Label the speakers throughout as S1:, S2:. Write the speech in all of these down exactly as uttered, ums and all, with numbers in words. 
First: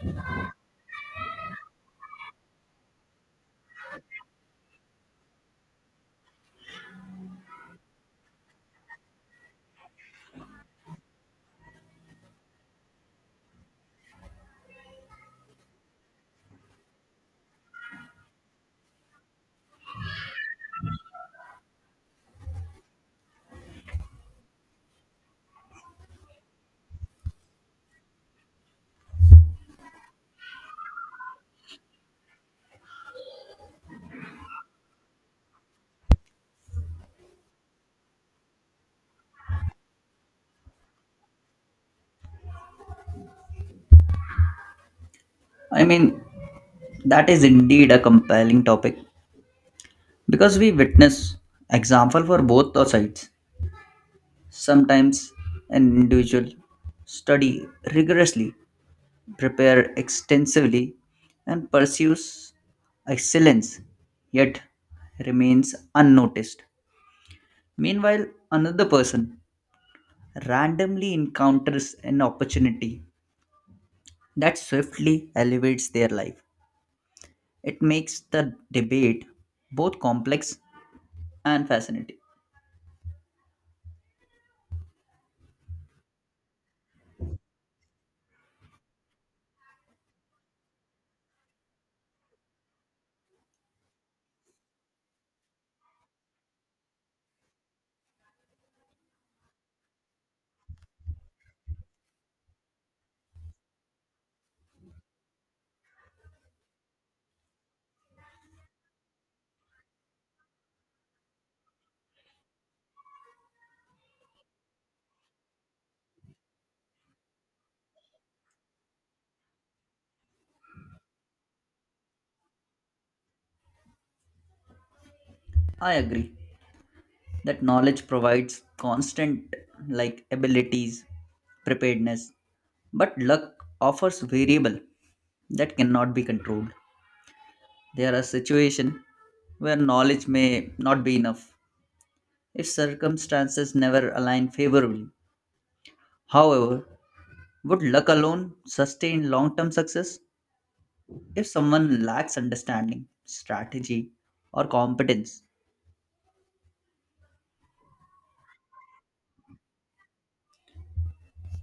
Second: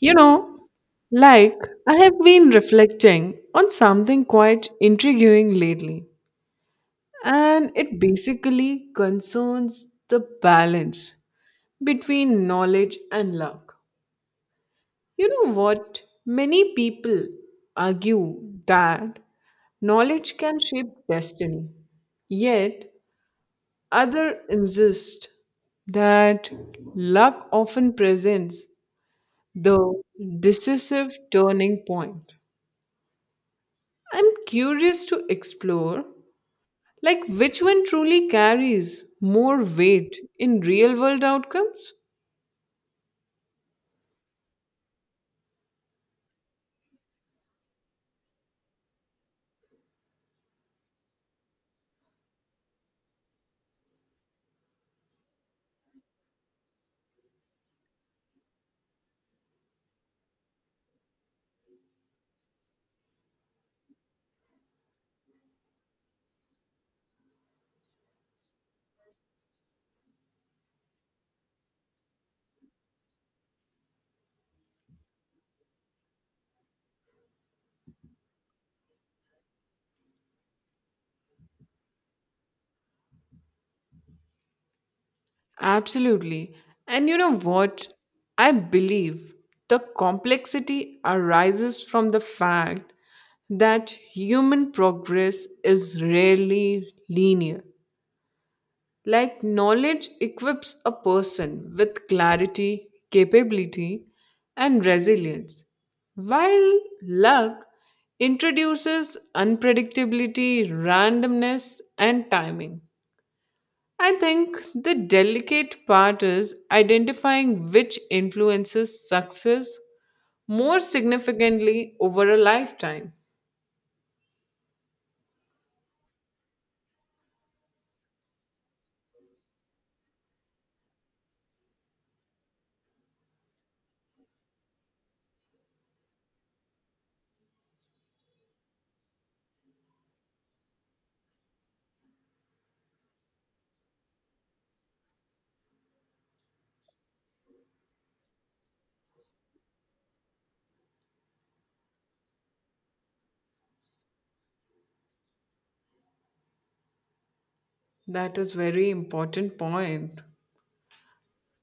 S1: You know, like I have been reflecting on something quite intriguing lately, and it basically concerns the balance between knowledge and luck. You know what? Many people argue that knowledge can shape destiny, yet, others insist that luck often presents the decisive turning point. I'm curious to explore like which one truly carries more weight in real world outcomes?
S2: I mean, that is indeed a compelling topic because we witness example for both the sides. Sometimes an individual study rigorously, prepare extensively, and pursues excellence, yet remains unnoticed. Meanwhile, another person randomly encounters an opportunity that swiftly elevates their life. It makes the debate both complex and fascinating.
S1: Absolutely. And you know what? I believe the complexity arises from the fact that human progress is rarely linear. Like knowledge equips a person with clarity, capability, and resilience, while luck introduces unpredictability, randomness, and timing. I think the delicate part is identifying which influences success more significantly over a lifetime.
S2: I agree that knowledge provides constant like abilities, preparedness, but luck offers variable that cannot be controlled. There are situations where knowledge may not be enough if circumstances never align favorably. However, would luck alone sustain long term success? If someone lacks understanding, strategy, or competence,
S1: That is very important point.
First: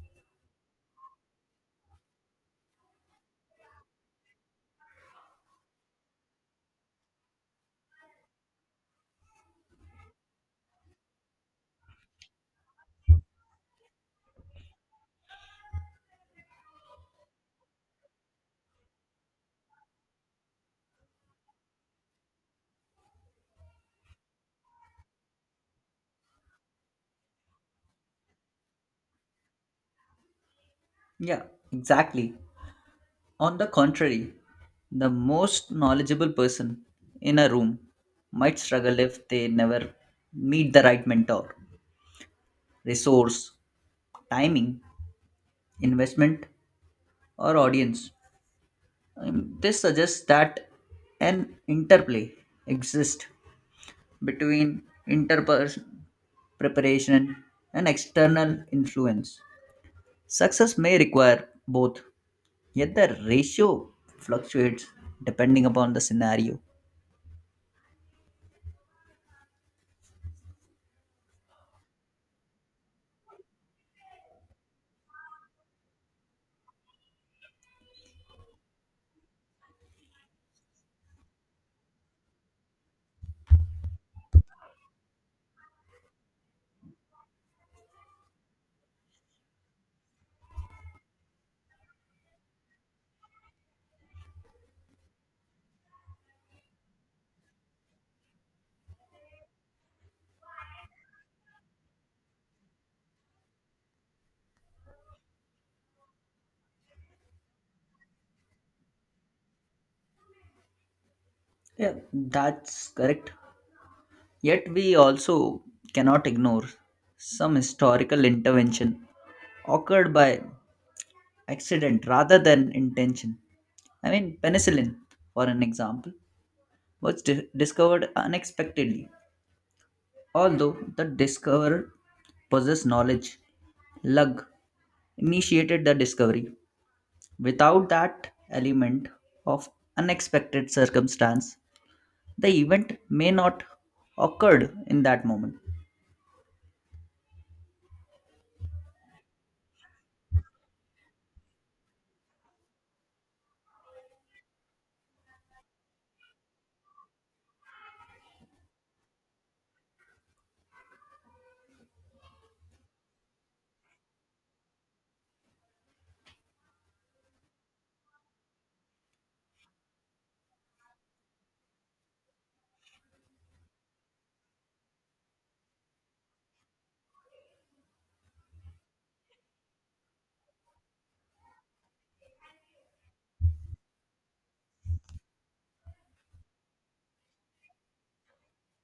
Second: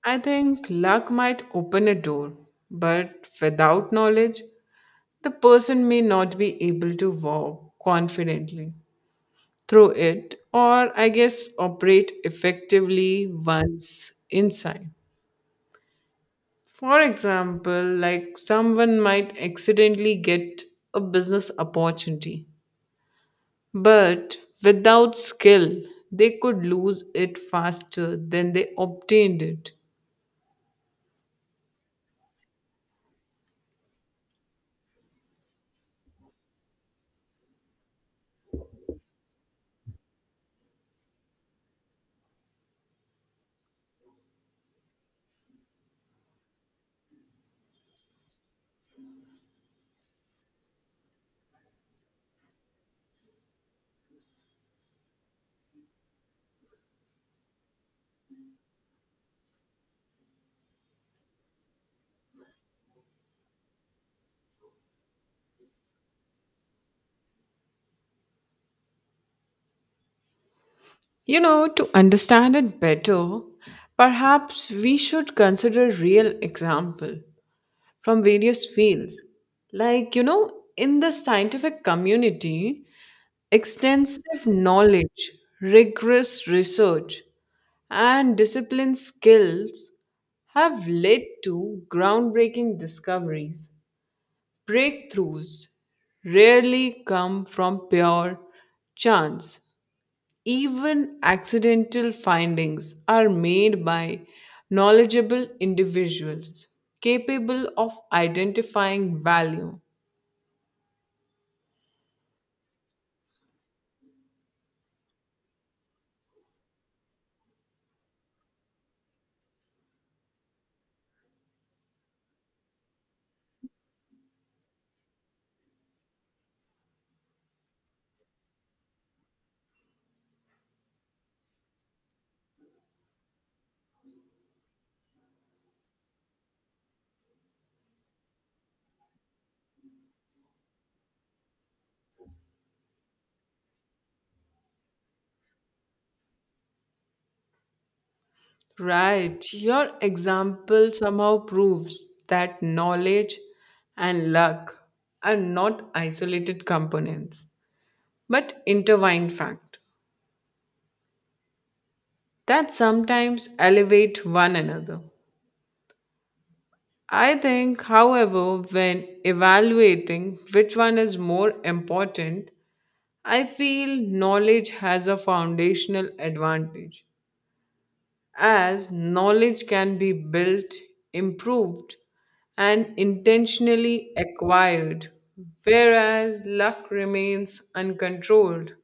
S1: I think luck might open a door, but without knowledge, the person may not be able to walk confidently through it or, I guess, operate effectively once inside. For example, like someone might accidentally get a business opportunity, but without skill, they could lose it faster than they obtained it.
S2: yeah, exactly. On the contrary, the most knowledgeable person in a room might struggle if they never meet the right mentor, resource, timing, investment, or audience. Um, This suggests that an interplay exists between interperson preparation and external influence. Success may require both, yet the ratio fluctuates depending upon the scenario.
S1: You know, to understand it better, perhaps we should consider real example from various fields. Like, you know, in the scientific community, extensive knowledge, rigorous research, and disciplined skills have led to groundbreaking discoveries. Breakthroughs rarely come from pure chance. Even accidental findings are made by knowledgeable individuals capable of identifying value.
S2: Yeah, that's correct. Yet we also cannot ignore some historical intervention occurred by accident rather than intention. I mean, penicillin, for an example, was di- discovered unexpectedly. Although the discoverer possessed knowledge, luck initiated the discovery. Without that element of unexpected circumstance, the event may not occurred in that moment.
S1: Right, your example somehow proves that knowledge and luck are not isolated components but intertwined fact that sometimes elevate one another. I think, however, when evaluating which one is more important, I feel knowledge has a foundational advantage, as knowledge can be built, improved, and intentionally acquired, whereas luck remains uncontrolled.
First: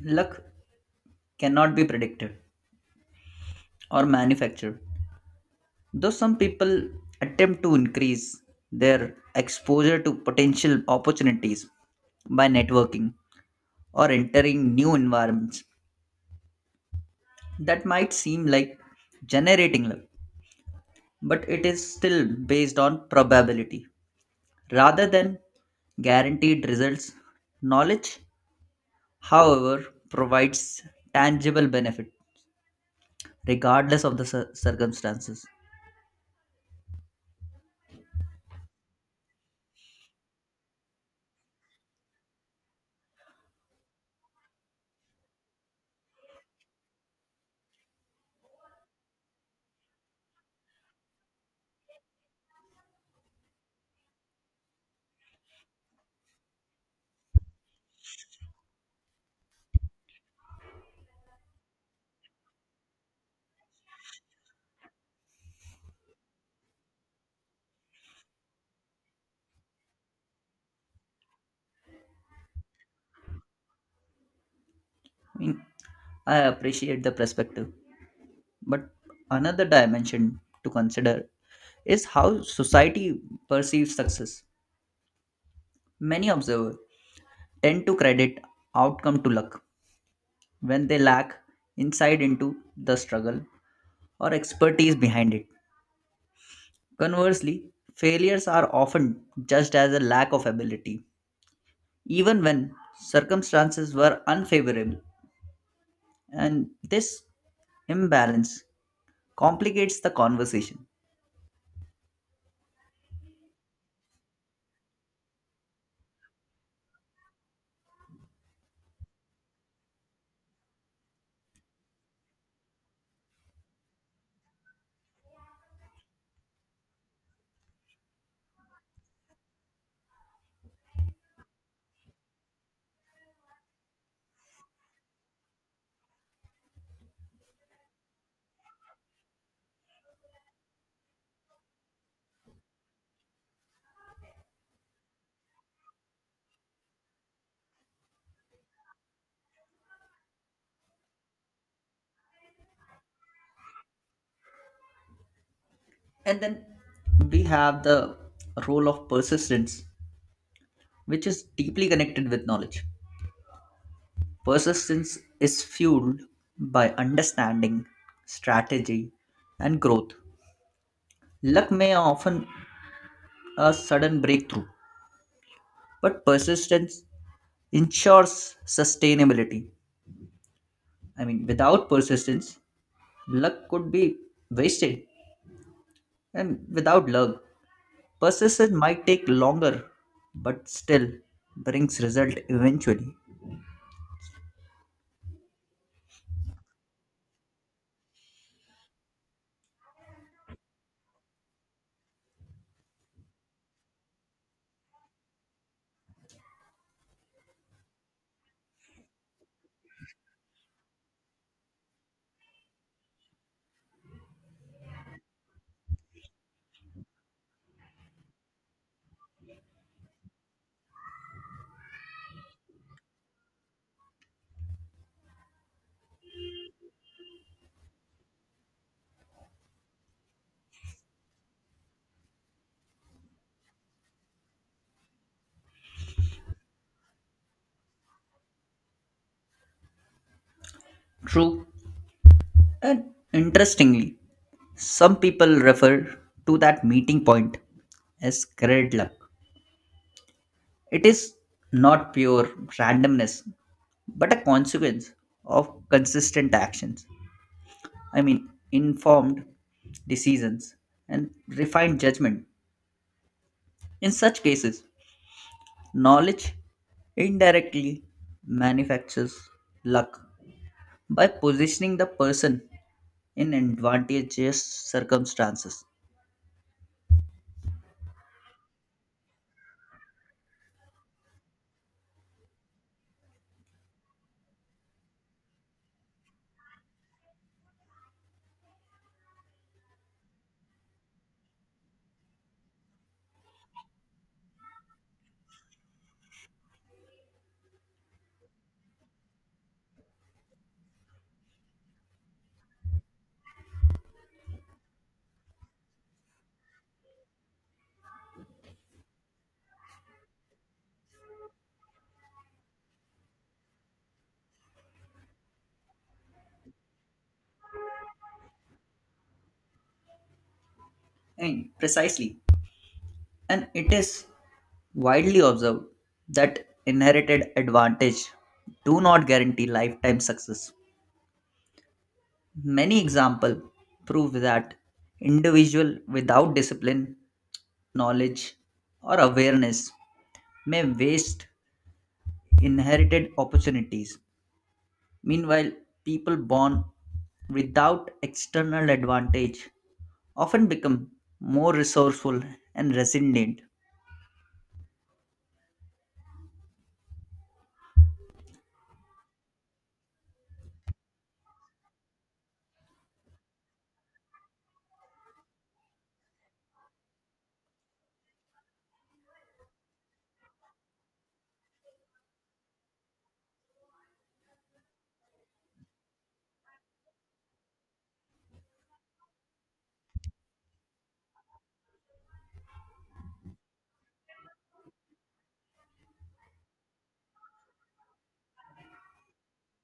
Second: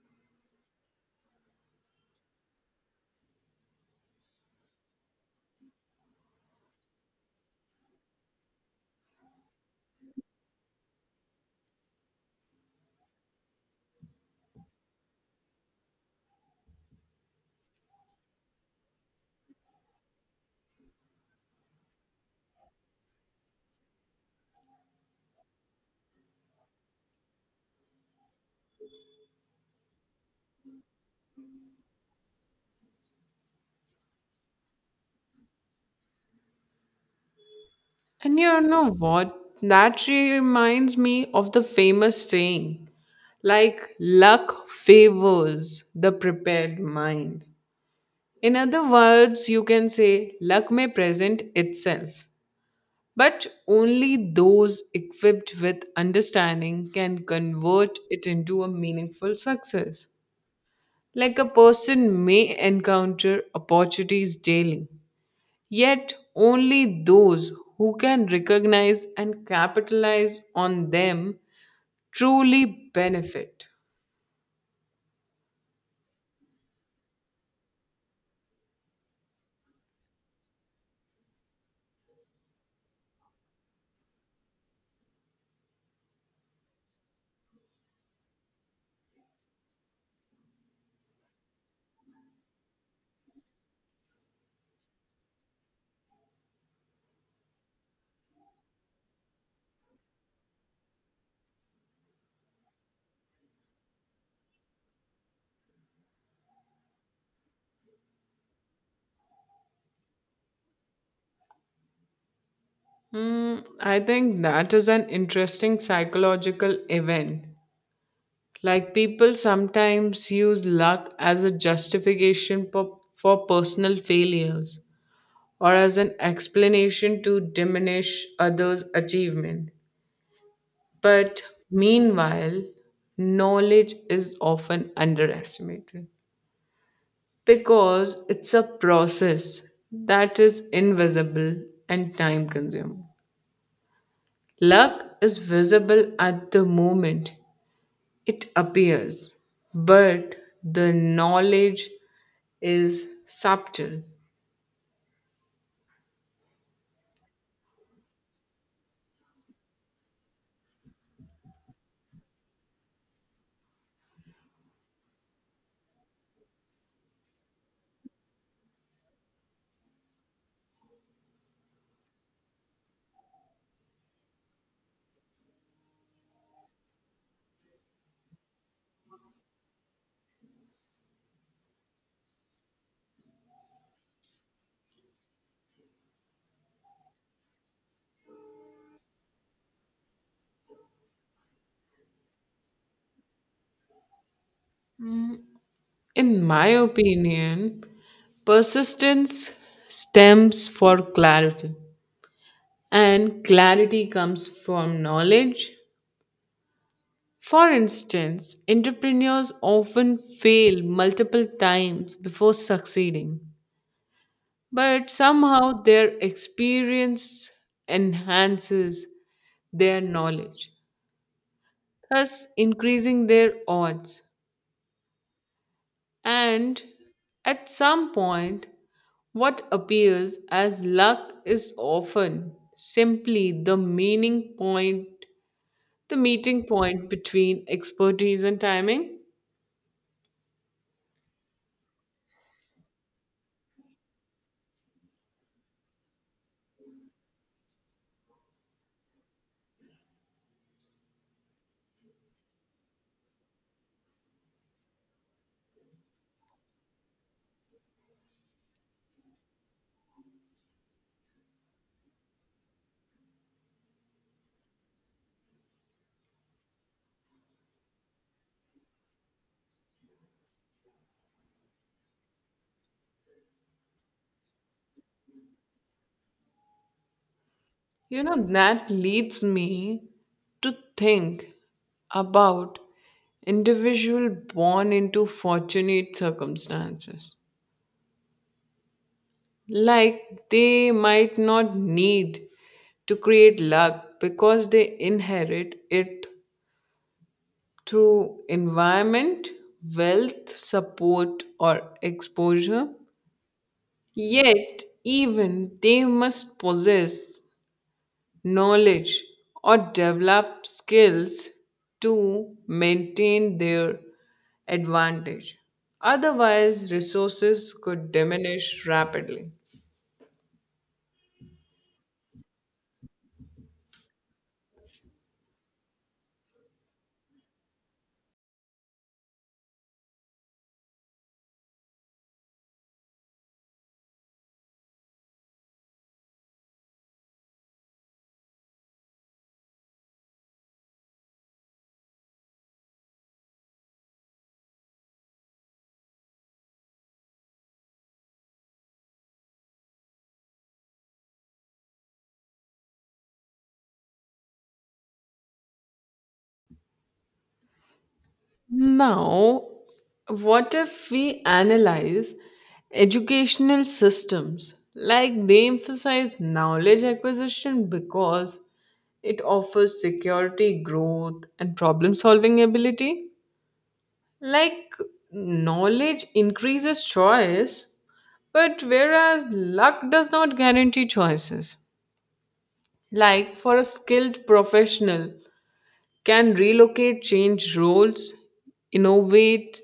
S2: Luck cannot be predicted or manufactured, though some people attempt to increase their exposure to potential opportunities by networking or entering new environments. That might seem like generating luck, but it is still based on probability rather than guaranteed results. Knowledge, however, provides tangible benefit regardless of the cir- circumstances.
S1: And you know what? That reminds me of the famous saying like luck favors the prepared mind. In other words, you can say luck may present itself, but only those equipped with understanding can convert it into a meaningful success. Like a person may encounter opportunities daily, yet only those who can recognize and capitalize on them truly benefit.
S2: I mean, I appreciate the perspective, but another dimension to consider is how society perceives success. Many observers tend to credit outcome to luck when they lack insight into the struggle or expertise behind it. Conversely, failures are often judged as a lack of ability, even when circumstances were unfavorable, and this imbalance complicates the conversation.
S1: Hmm, I think that is an interesting psychological event. Like people sometimes use luck as a justification for, for personal failures or as an explanation to diminish others' achievement. But meanwhile, knowledge is often underestimated because it's a process that is invisible and time consuming. Luck is visible at the moment, it appears, but the knowledge is subtle.
S2: And then we have the role of persistence, which is deeply connected with knowledge. Persistence is fueled by understanding, strategy, and growth. Luck may often a sudden breakthrough, but persistence ensures sustainability. I mean, without persistence, luck could be wasted, and without luck, persistence might take longer, but still brings result eventually.
S1: In my opinion, persistence stems for clarity, and clarity comes from knowledge. For instance, entrepreneurs often fail multiple times before succeeding, but somehow their experience enhances their knowledge, thus increasing their odds. And at some point, what appears as luck is often simply the meaning point, the meeting point between expertise and timing.
S2: True. And interestingly, some people refer to that meeting point as great luck. It is not pure randomness, but a consequence of consistent actions. I mean, informed decisions and refined judgment. In such cases, knowledge indirectly manufactures luck by positioning the person in advantageous circumstances.
S1: You know, that leads me to think about individual born into fortunate circumstances like they might not need to create luck because they inherit it through environment, wealth, support, or exposure. Yet, even they must possess knowledge or develop skills to maintain their advantage. Otherwise, resources could diminish rapidly.
S2: I mean, precisely, and it is widely observed that inherited advantage do not guarantee lifetime success. Many examples prove that individual without discipline, knowledge, or awareness may waste inherited opportunities. Meanwhile, people born without external advantage often become more resourceful and resilient.
S1: Now, what if we analyze educational systems? Like they emphasize knowledge acquisition because it offers security, growth, and problem solving ability. Like knowledge increases choice, but whereas luck does not guarantee choices. Like for a skilled professional, can relocate, change roles, innovate,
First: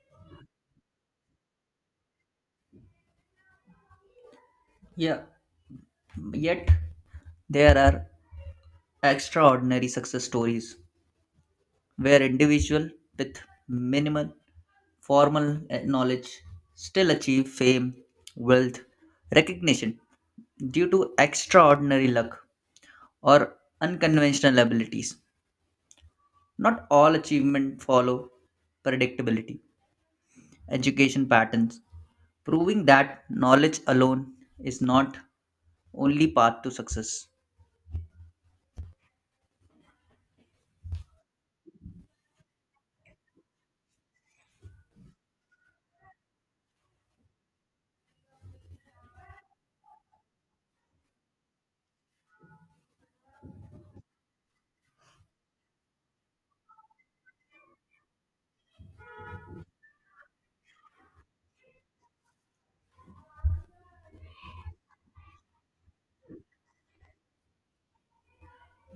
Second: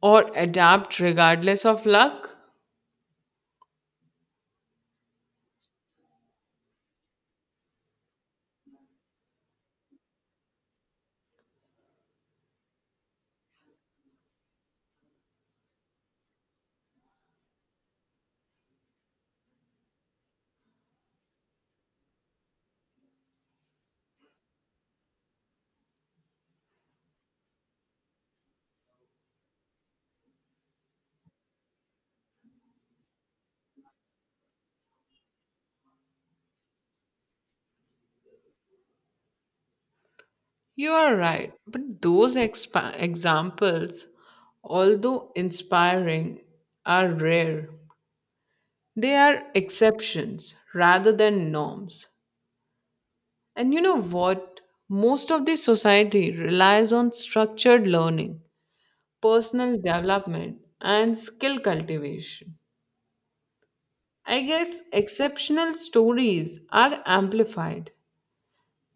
S1: or adapt regardless of luck?
S2: Yeah, yet there are extraordinary success stories where individuals with minimal formal eh, knowledge still achieve fame, wealth, recognition due to extraordinary luck or unconventional abilities. Not all achievements follow predictability, education patterns, proving that knowledge alone is not only path to success.
S1: You are right. But those expa- examples, although inspiring, are rare. They are exceptions rather than norms. And you know what? Most of the society relies on structured learning, personal development, and skill cultivation. I guess exceptional stories are amplified,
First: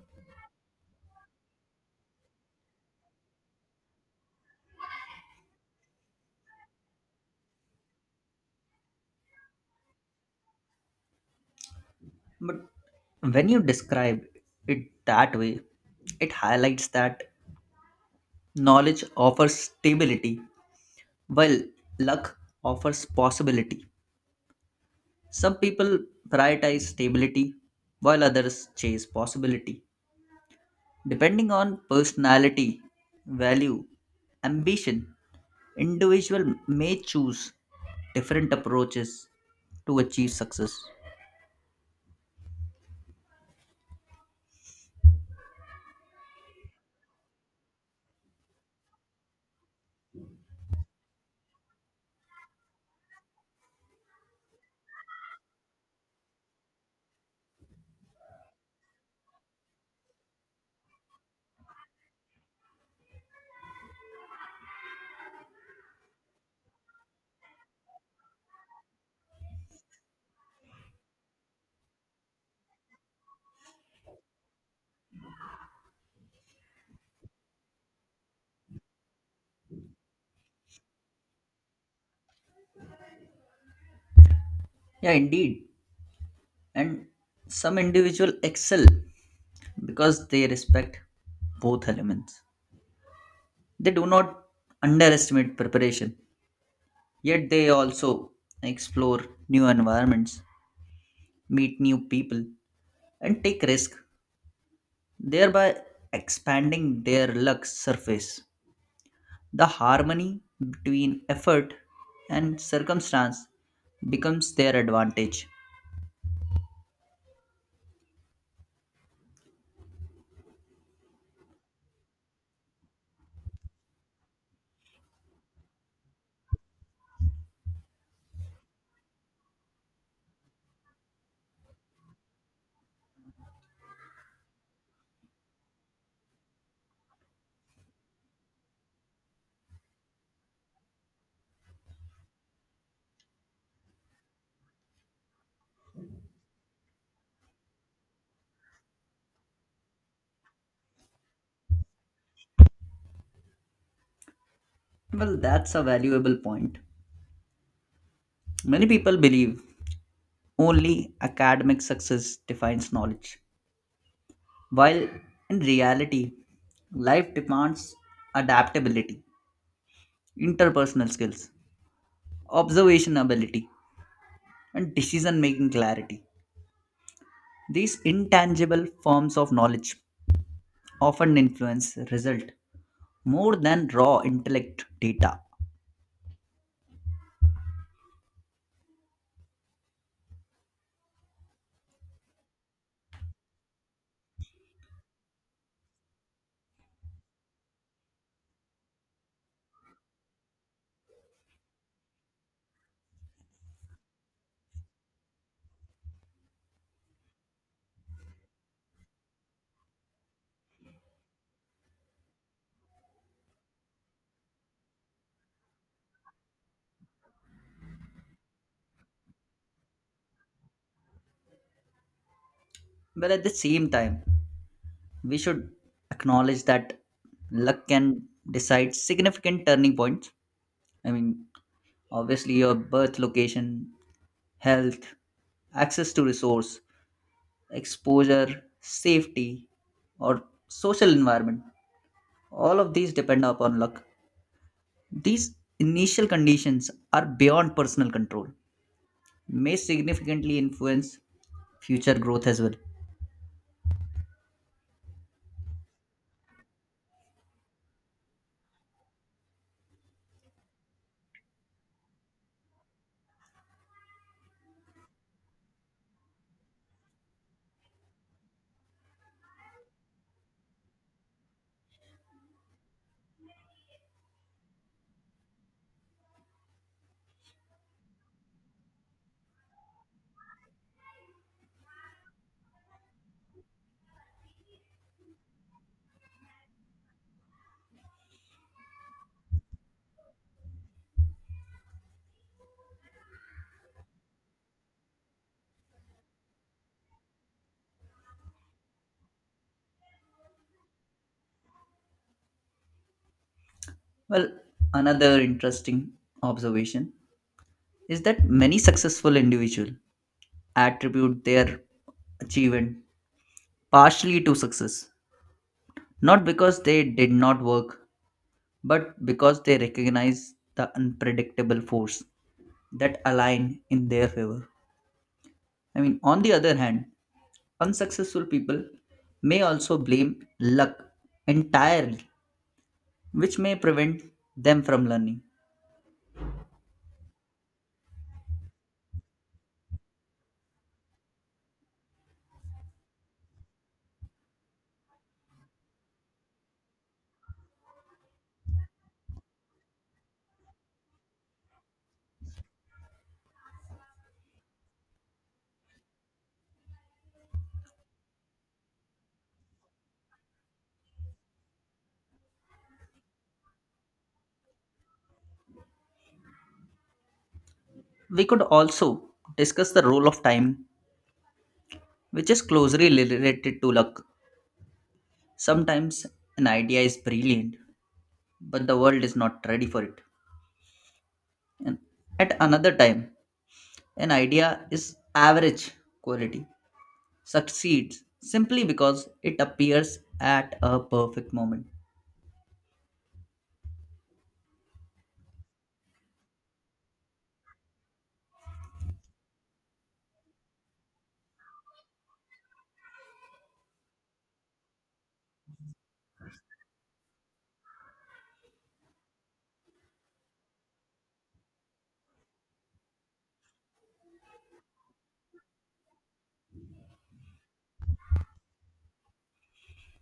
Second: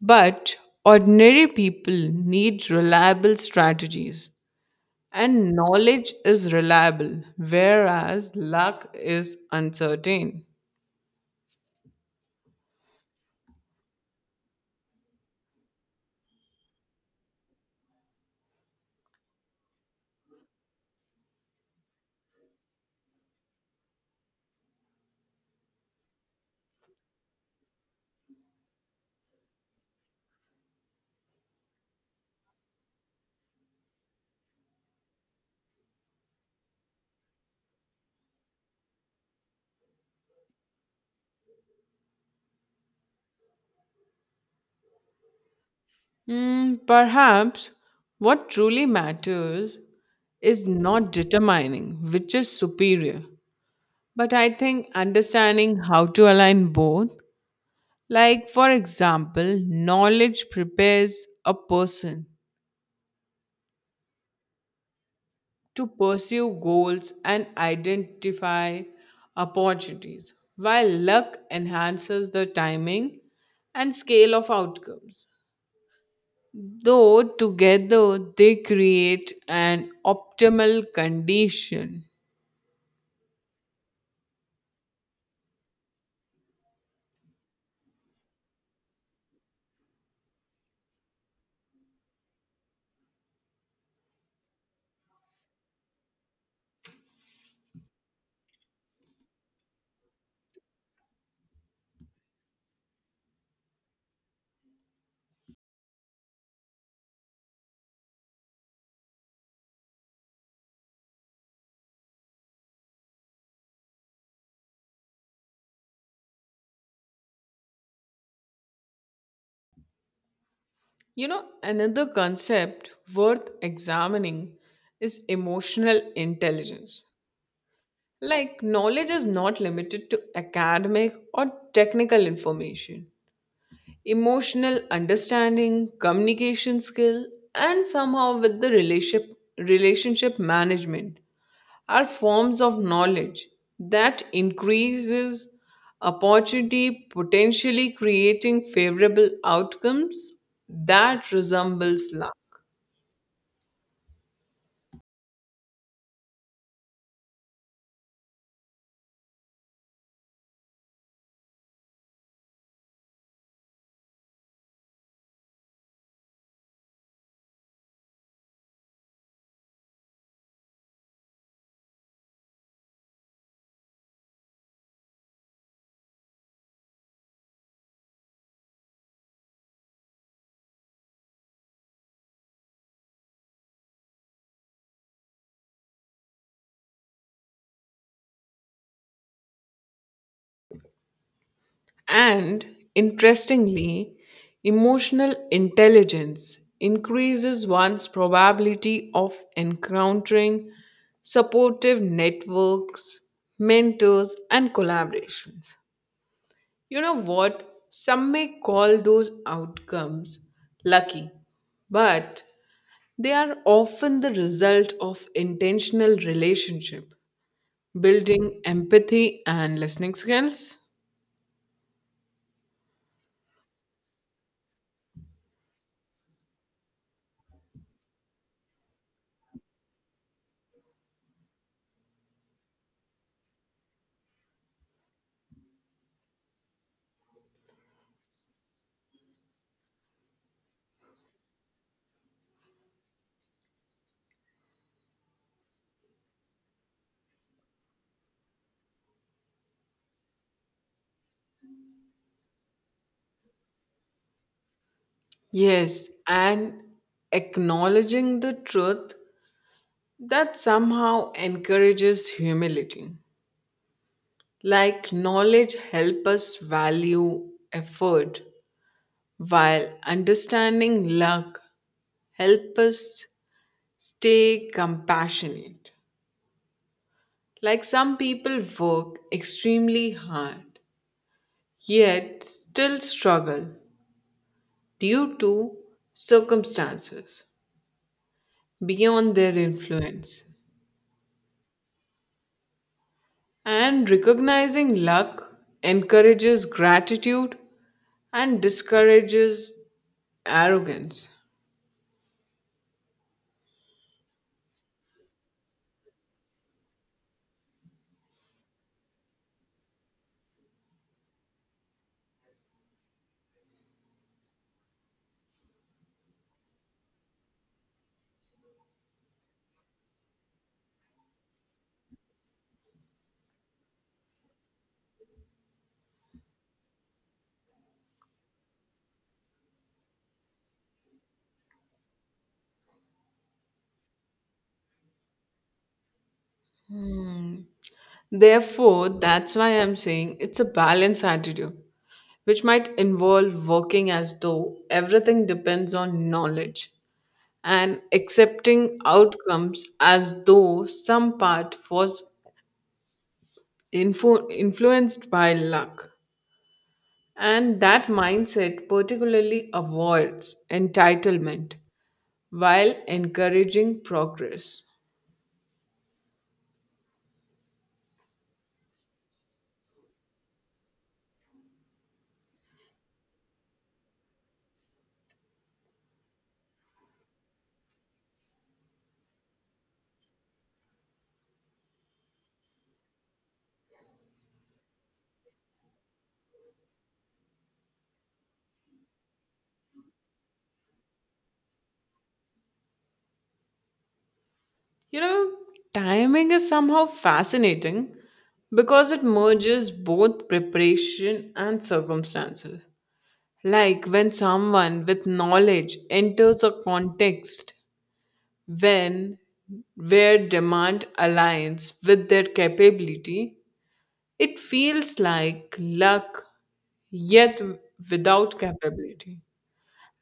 S1: but ordinary people need reliable strategies, and knowledge is reliable, whereas luck is uncertain.
S2: But when you describe it that way, it highlights that knowledge offers stability, while luck offers possibility. Some people prioritize stability, while others chase possibility. Depending on personality, value, ambition, individual may choose different approaches to achieve success.
S1: Hmm, perhaps what truly matters is not determining which is superior, but I think understanding how to align both. Like, for example, knowledge prepares a person, to pursue goals and identify opportunities, while luck enhances the timing and scale of outcomes. Though together they create an optimal condition.
S2: Yeah, indeed. And some individual excel because they respect both elements. They do not underestimate preparation. Yet they also explore new environments, meet new people, and take risks, thereby expanding their luck surface. The harmony between effort and circumstance becomes their advantage.
S1: You know, another concept worth examining is emotional intelligence. Like, knowledge is not limited to academic or technical information. Emotional understanding, communication skill, and somehow with the relationship, relationship management are forms of knowledge that increases opportunity potentially creating favorable outcomes that resembles luck.
S2: Well, that's a valuable point. Many people believe only academic success defines knowledge, while in reality, life demands adaptability, interpersonal skills, observation ability, and decision making clarity. These intangible forms of knowledge often influence result more than raw intellect data.
S1: And interestingly, emotional intelligence increases one's probability of encountering supportive networks, mentors, and collaborations. You know what? Some may call those outcomes lucky, but they are often the result of intentional relationship, building empathy and listening skills.
S2: But at the same time, we should acknowledge that luck can decide significant turning points. I mean, Obviously, your birth location, health, access to resource, exposure, safety, or social environment. All of these depend upon luck. These initial conditions are beyond personal control, may significantly influence future growth as well.
S1: Yes, and acknowledging the truth that somehow encourages humility. Like knowledge help us value effort, while understanding luck help us stay compassionate. Like some people work extremely hard, yet still struggle due to circumstances beyond their influence. And recognizing luck encourages gratitude and discourages arrogance.
S2: Well, another interesting observation is that many successful individuals attribute their achievement partially to success, not because they did not work, but because they recognize the unpredictable force that align in their favor. I mean, on the other hand, unsuccessful people may also blame luck entirely, which may prevent them from learning.
S1: Hmm. Therefore, that's why I'm saying it's a balanced attitude, which might involve working as though everything depends on knowledge and accepting outcomes as though some part was influ- influenced by luck. And that mindset particularly avoids entitlement while encouraging progress.
S2: We could also discuss the role of time, which is closely related to luck. Sometimes an idea is brilliant, but the world is not ready for it. And at another time, an idea is average quality, succeeds simply because it appears at a perfect moment.
S1: You know, timing is somehow fascinating because it merges both preparation and circumstances. Like when someone with knowledge enters a context when where demand aligns with their capability, it feels like luck yet without capability.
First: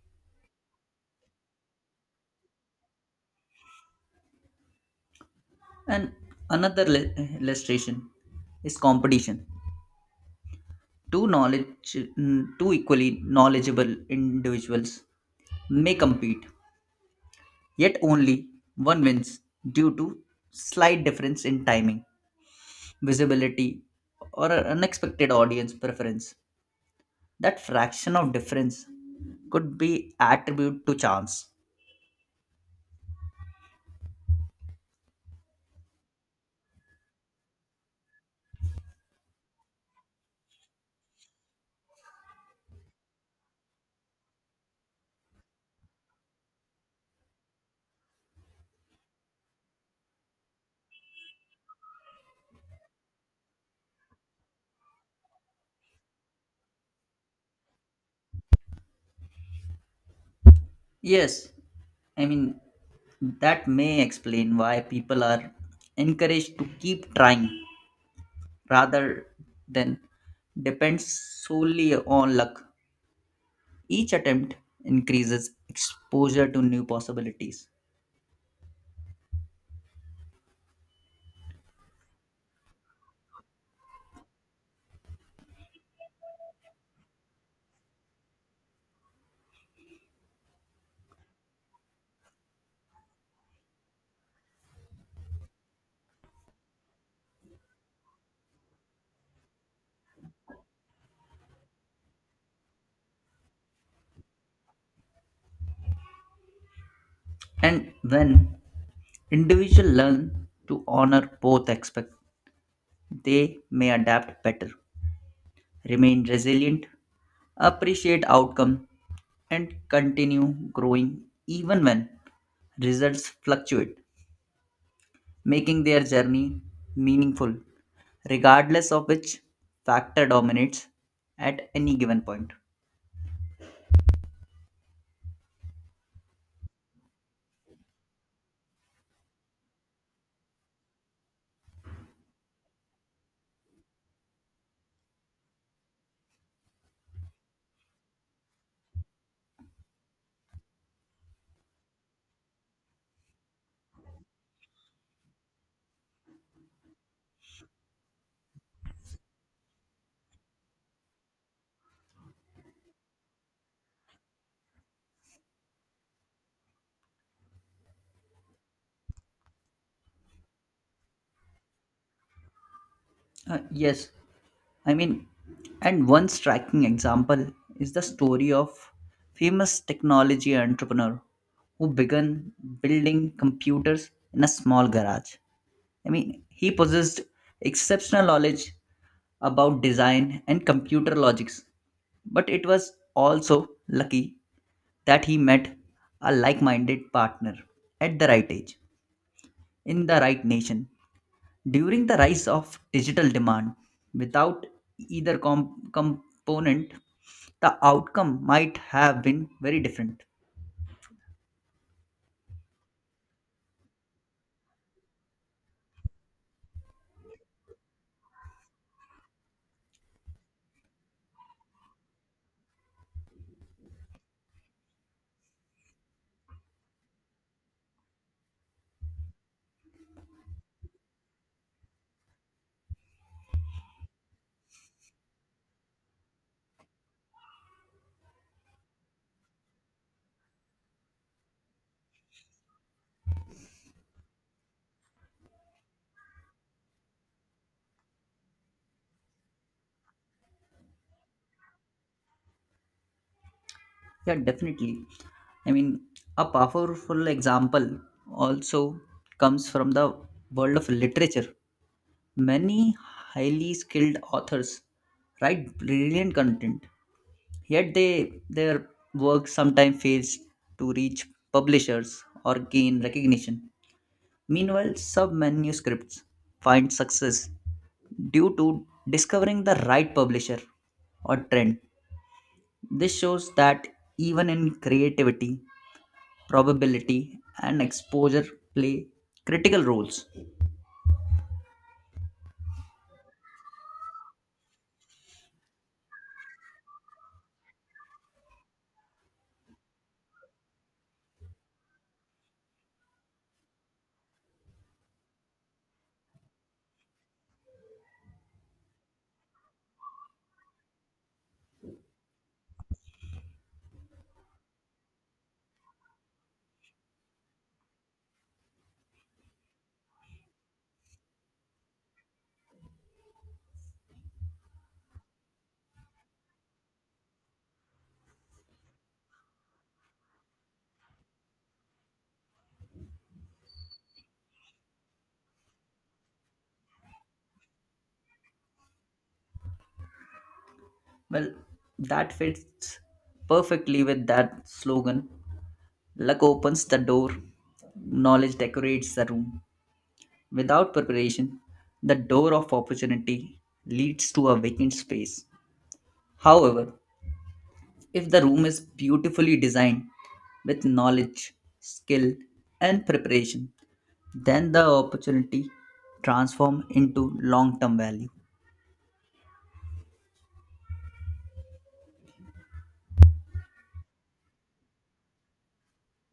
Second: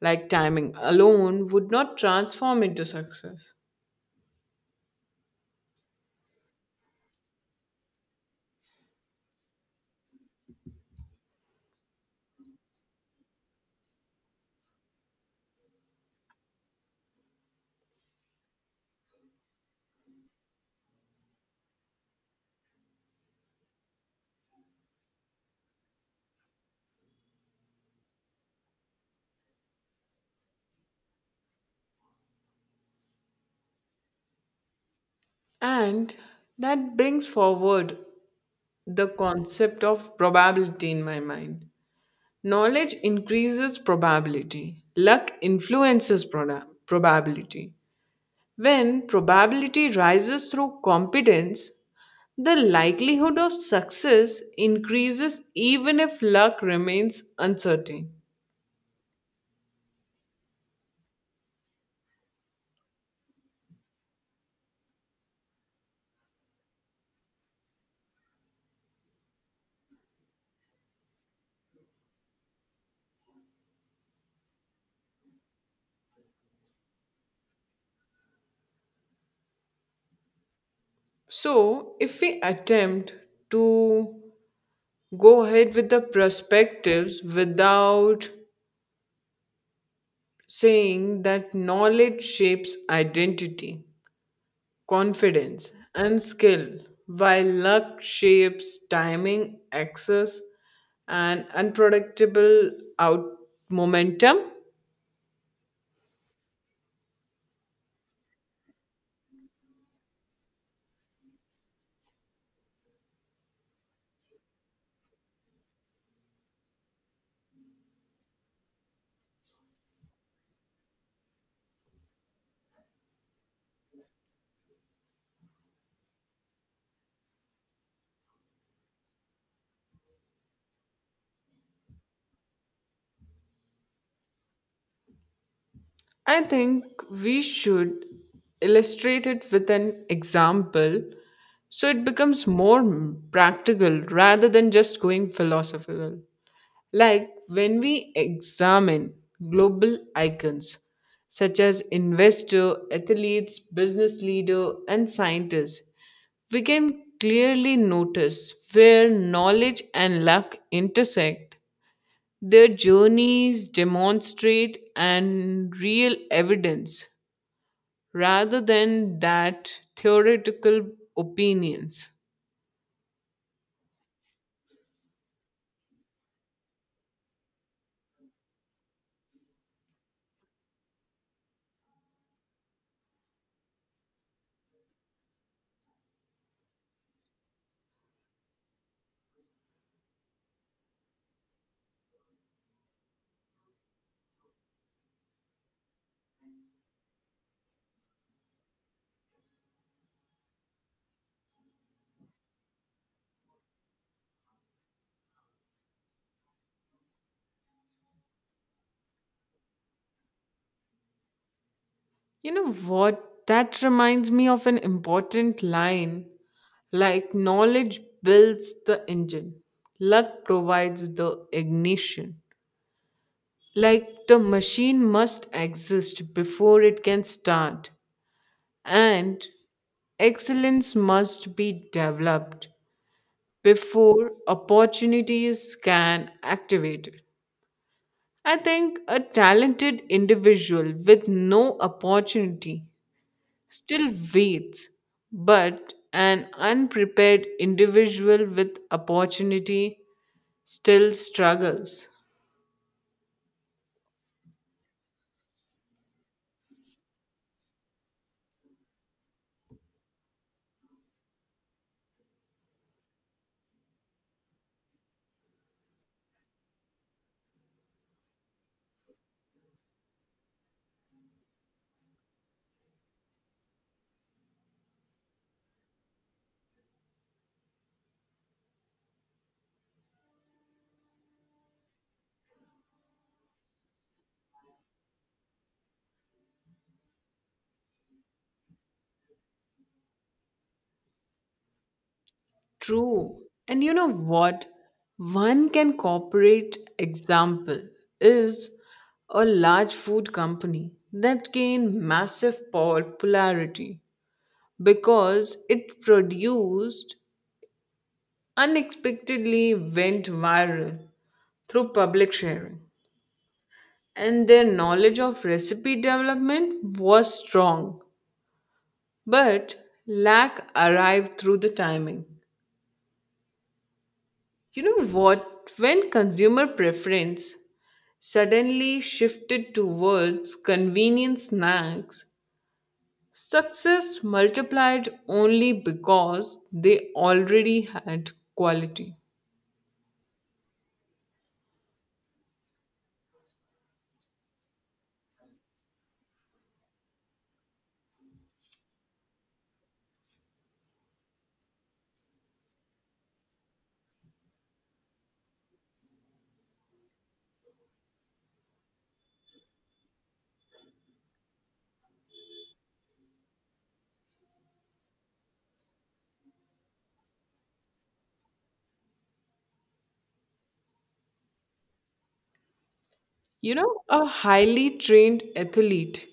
S1: Like timing alone would not transform into success.
S2: And another le- illustration is competition. Two knowledge mm, Two equally knowledgeable individuals may compete, yet only one wins due to slight difference in timing, visibility, or a unexpected audience preference. That fraction of difference could be attributed to chance.
S1: And that brings forward the concept of probability in my mind. Knowledge increases probability, luck influences proda- probability. When probability rises through competence, the likelihood of success increases even if luck remains uncertain.
S2: Yes, I mean that may explain why people are encouraged to keep trying rather than depend solely on luck. Each attempt increases exposure to new possibilities.
S1: So, if we attempt to go ahead with the perspectives without saying that knowledge shapes identity, confidence, and skill, while luck shapes timing, access, and unpredictable out momentum.
S2: And when individuals learn to honor both aspects, they may adapt better, remain resilient, appreciate outcome, and continue growing even when results fluctuate, making their journey meaningful regardless of which factor dominates at any given point.
S1: I think we should illustrate it with an example so it becomes more practical rather than just going philosophical. Like when we examine global icons such as investor, athletes, business leader, and scientists, we can clearly notice where knowledge and luck intersect. Their journeys demonstrate and real evidence rather than that theoretical opinions.
S2: Uh, yes, I mean, and one striking example is the story of famous technology entrepreneur who began building computers in a small garage. I mean, he possessed exceptional knowledge about design and computer logics, but it was also lucky that he met a like minded partner at the right age in the right nation. During the rise of digital demand, without either com- component, the outcome might have been very different.
S1: You know what? That reminds me of an important line like, knowledge builds the engine, luck provides the ignition. Like, the machine must exist before it can start, and excellence must be developed before opportunities can activate it. I think a talented individual with no opportunity still waits, but an unprepared individual with opportunity still struggles.
S2: Yeah, definitely. I mean, a powerful example also comes from the world of literature. Many highly skilled authors write brilliant content, yet they their work sometimes fails to reach publishers or gain recognition. Meanwhile, some manuscripts find success due to discovering the right publisher or trend. This shows that even in creativity, probability, and exposure play critical roles.
S1: True. And you know what? One can corporate example is a large food company that gained massive popularity because it produced unexpectedly went viral through public sharing. And their knowledge of recipe development was strong, but lack arrived through the timing. You know what? When consumer preference suddenly shifted towards convenient snacks, success multiplied only because they already had quality.
S2: Well, that fits perfectly with that slogan luck opens the door, knowledge decorates the room. Without preparation, the door of opportunity leads to a vacant space. However, if the room is beautifully designed with knowledge, skill, and preparation, then the opportunity transform into long-term value.
S1: You know, a highly trained athlete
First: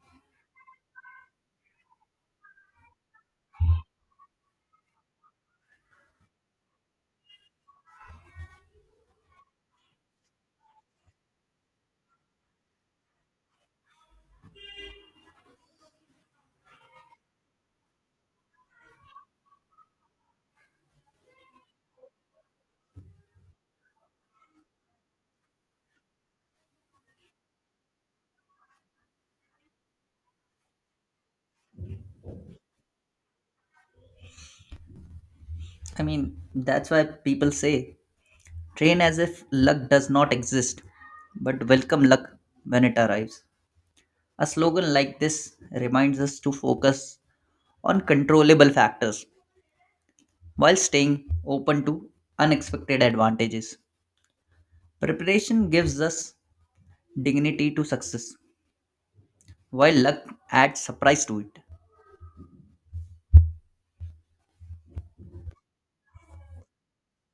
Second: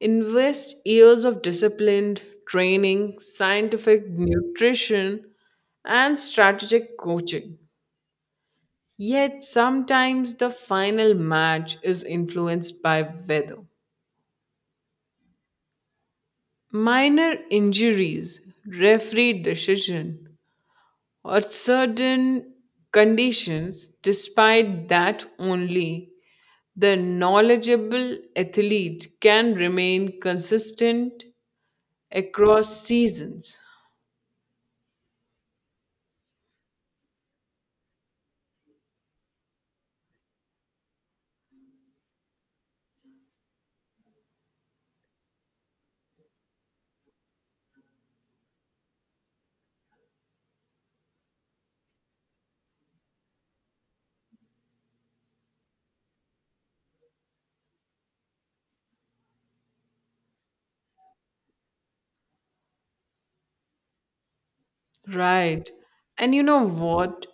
S1: invests years of disciplined training, scientific nutrition, and strategic coaching. Yet sometimes the final match is influenced by weather. Minor injuries, referee decision, or certain conditions, despite that only the knowledgeable athlete can remain consistent across seasons.
S2: I mean, That's why people say train as if luck does not exist, but welcome luck when it arrives. A slogan like this reminds us to focus on controllable factors while staying open to unexpected advantages. Preparation gives us dignity to success, while luck adds surprise to it.
S1: Right. And you know what?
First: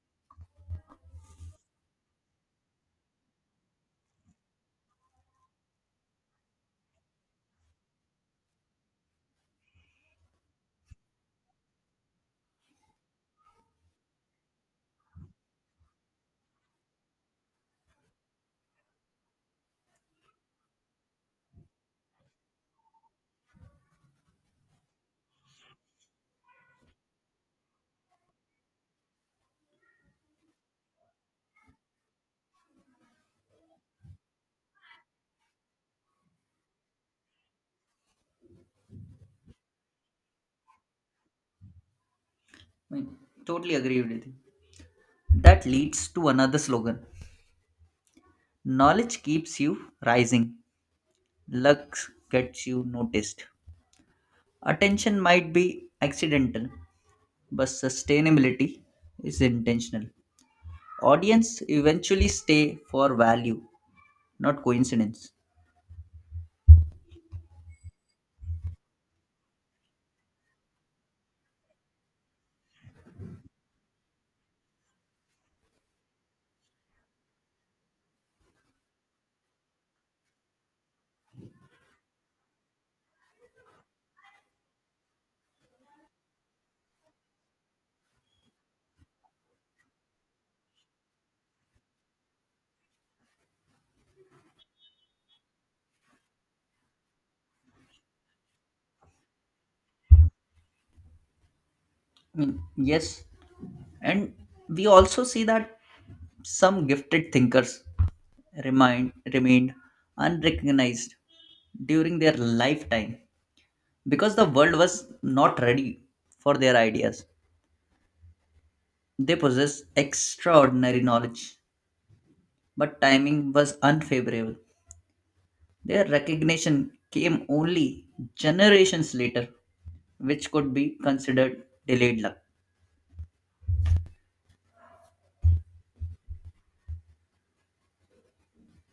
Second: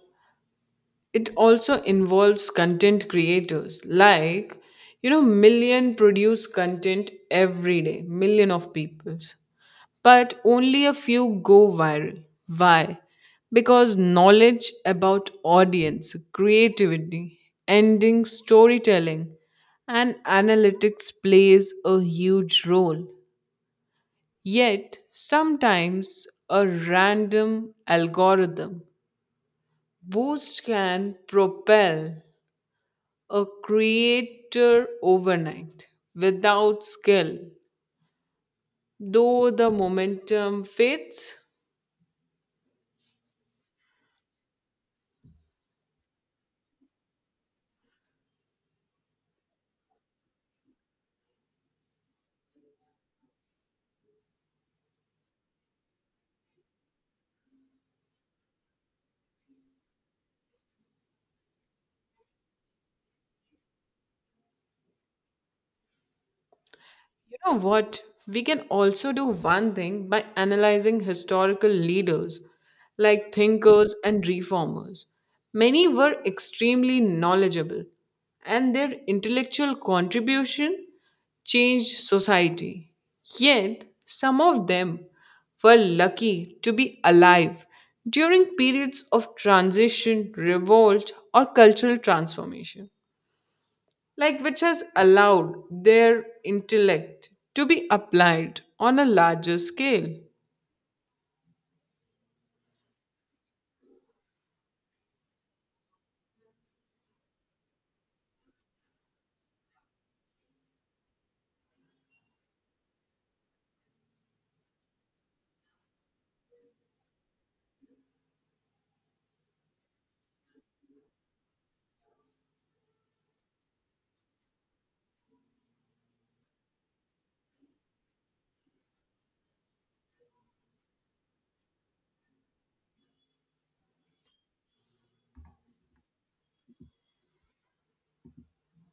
S1: It also involves content creators. Like, you know, million produce content every day, million of people. But only a few go viral. Why? Because knowledge about audience, creativity, ending, storytelling, and analytics plays a huge role. Yet, sometimes a random algorithm boost can propel a creator overnight without skill, though the momentum fades.
S2: I totally agree with you. That leads to another slogan knowledge keeps you rising, luck gets you noticed. Attention might be accidental, but sustainability is intentional. Audience eventually stay for value, not coincidence.
S1: You know what? We can also do one thing by analyzing historical leaders like thinkers and reformers. Many were extremely knowledgeable, and their intellectual contribution changed society. Yet, some of them were lucky to be alive during periods of transition, revolt, or cultural transformation like which has allowed their intellect to be applied on a larger scale.
S2: Mm, Yes, and we also see that some gifted thinkers remain remained unrecognized during their lifetime because the world was not ready for their ideas. They possessed extraordinary knowledge, but timing was unfavorable. Their recognition came only generations later, which could be considered delayed luck.